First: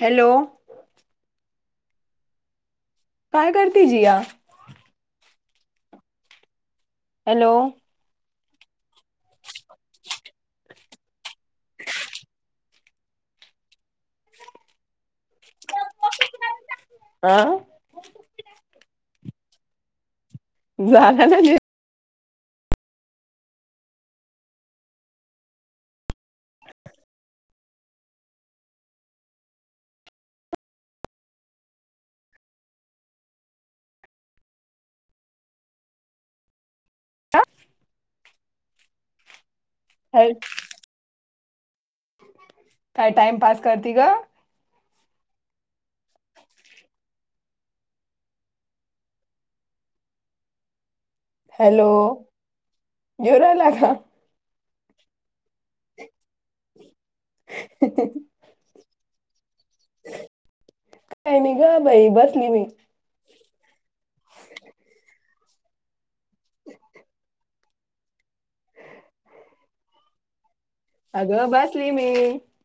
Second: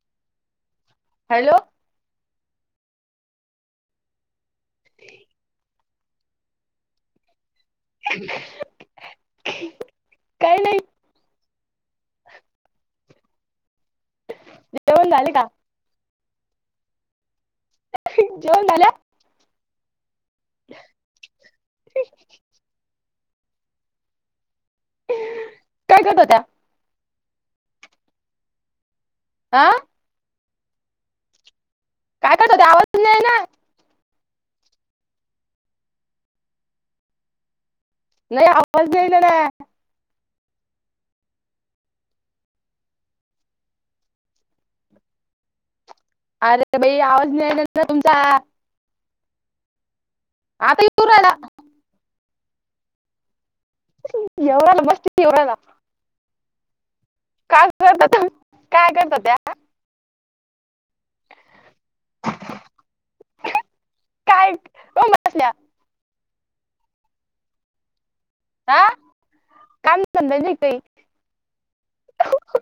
Hello hello काय करती Jiya hello [unintelligible] काही नाही [inaudible] जेवण झाले का आं [unintelligible] जेवण झाल झाल ना जेवण [unintelligible] [unintelligible] काय करत होत्या आं काय करत होते आवाज पण नाहीये ना हां नाही [unintelligible] हॅलो काय टाइम पास करती ग अरे बाई आवाज नाहि [unintelligible] ना तुमचा आता येऊ राहिला हॅलो येऊ राहिला का येऊ राहिला [unintelligible] येऊ राहिला [unintelligible] [unintelligible] काय करता त्या काय नाहि ग बाई बसली मी काय [unintelligible] हा काम धंदा नाही काही अगं बसली मी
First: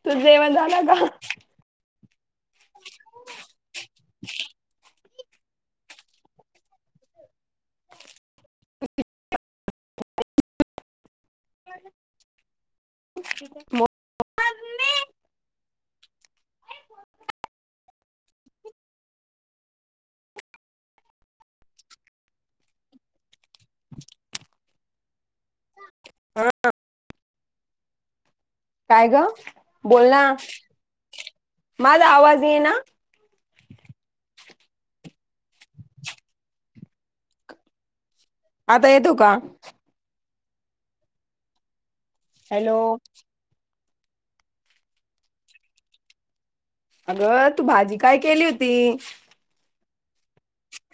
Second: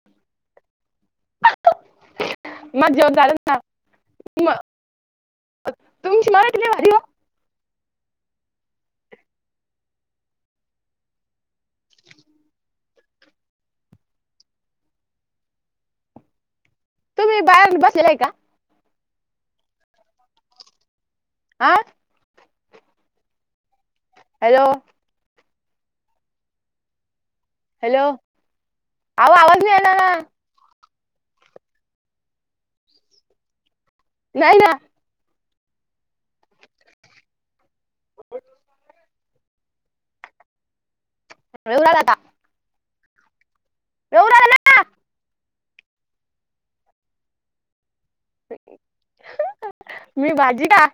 तुझ जेवण झाल का माझ जेवन झालंच ना म तुमची मराठी लई भारी ओ [inaudible] मो तुम्ही बाहेर बसेलेले का आ हॅलो हॅलो हॅलो का ग अहो आवाज नाही येणार बोल ना माझा आवाज इना नाही ना आता येतो का येऊ राहिला का हॅलो येऊ राहिला ना अगं तु भाजी काय केली होती ह ह मी भाजी का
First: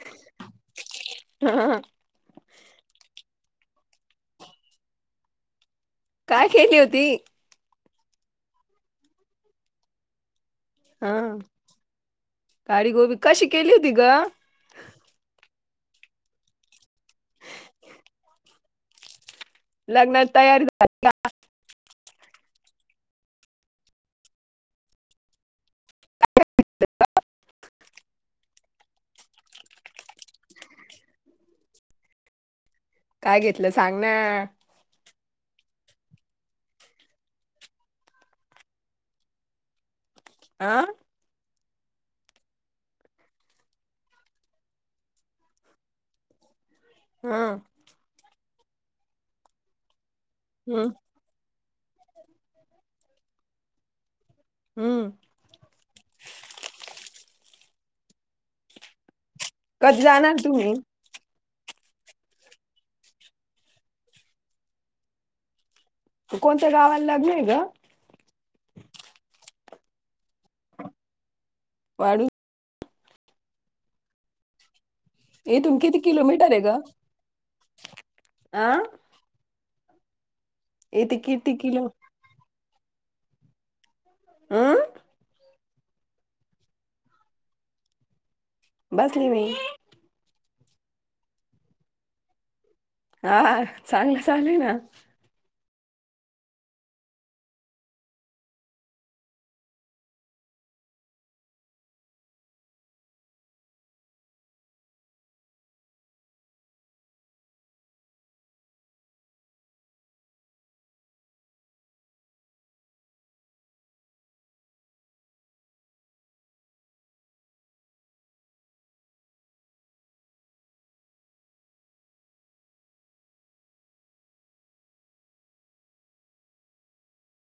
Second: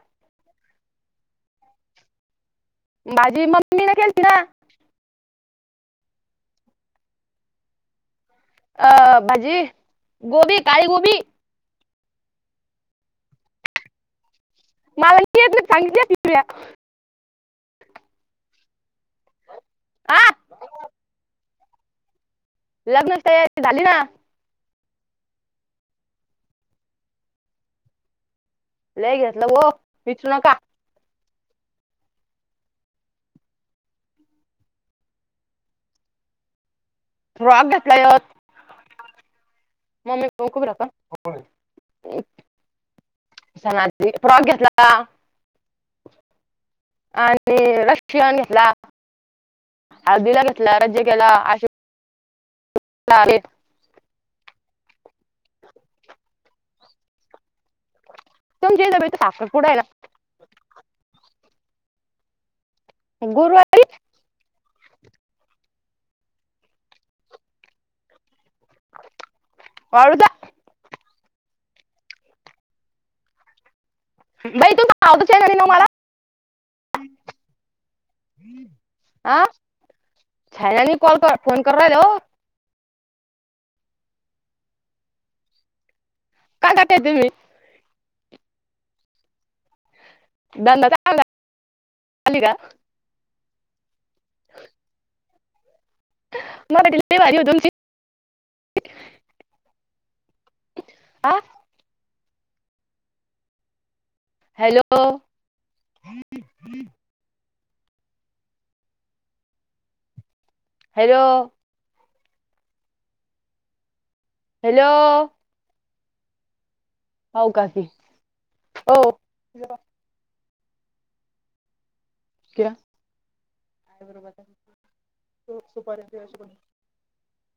ह ह. माझी मम्मी केलती ना काय केेली होती. अ भजी गोबी ताय गोबी. हा काळी गोबी कशी केली होती ग मलाेत सांगित [unintelligible] हा लग्नाची तयारी झाली. लग्नाची तयारी झाली ना [inaudible] लय घेतलं हो पीचल का काय घेतलं सांग ना फ्रांक घेतला एक मी खूब आ राहता होय सणा ची फ्रॉक घेतला का हा आणि रशियान घेतला हळदीला घेतला हम्म रज्ज केला अशी ला [inaudible] हुम्म तुमच्याईद बी साखरपुडा जा ना तुम्ही गुरवार कोणत्या गावाला लग्न आहे ग वाळदा वाळीन नाही [inaudible] ये तुन किती किलो मीटर हाय ग आ आं छायनानी इथे कॉल कर किती फोन करु किलो राहिल्या हो आ काय करताय तुम्ही? बसली मी. धंदा झाला आली का? हा चांगला चालुय ना. म तर लय भारी ओ तुमचे. [unintelligible] हा. हॅलो! हॅलो! हॅलो! आव काकी हो. क्या [inaudible]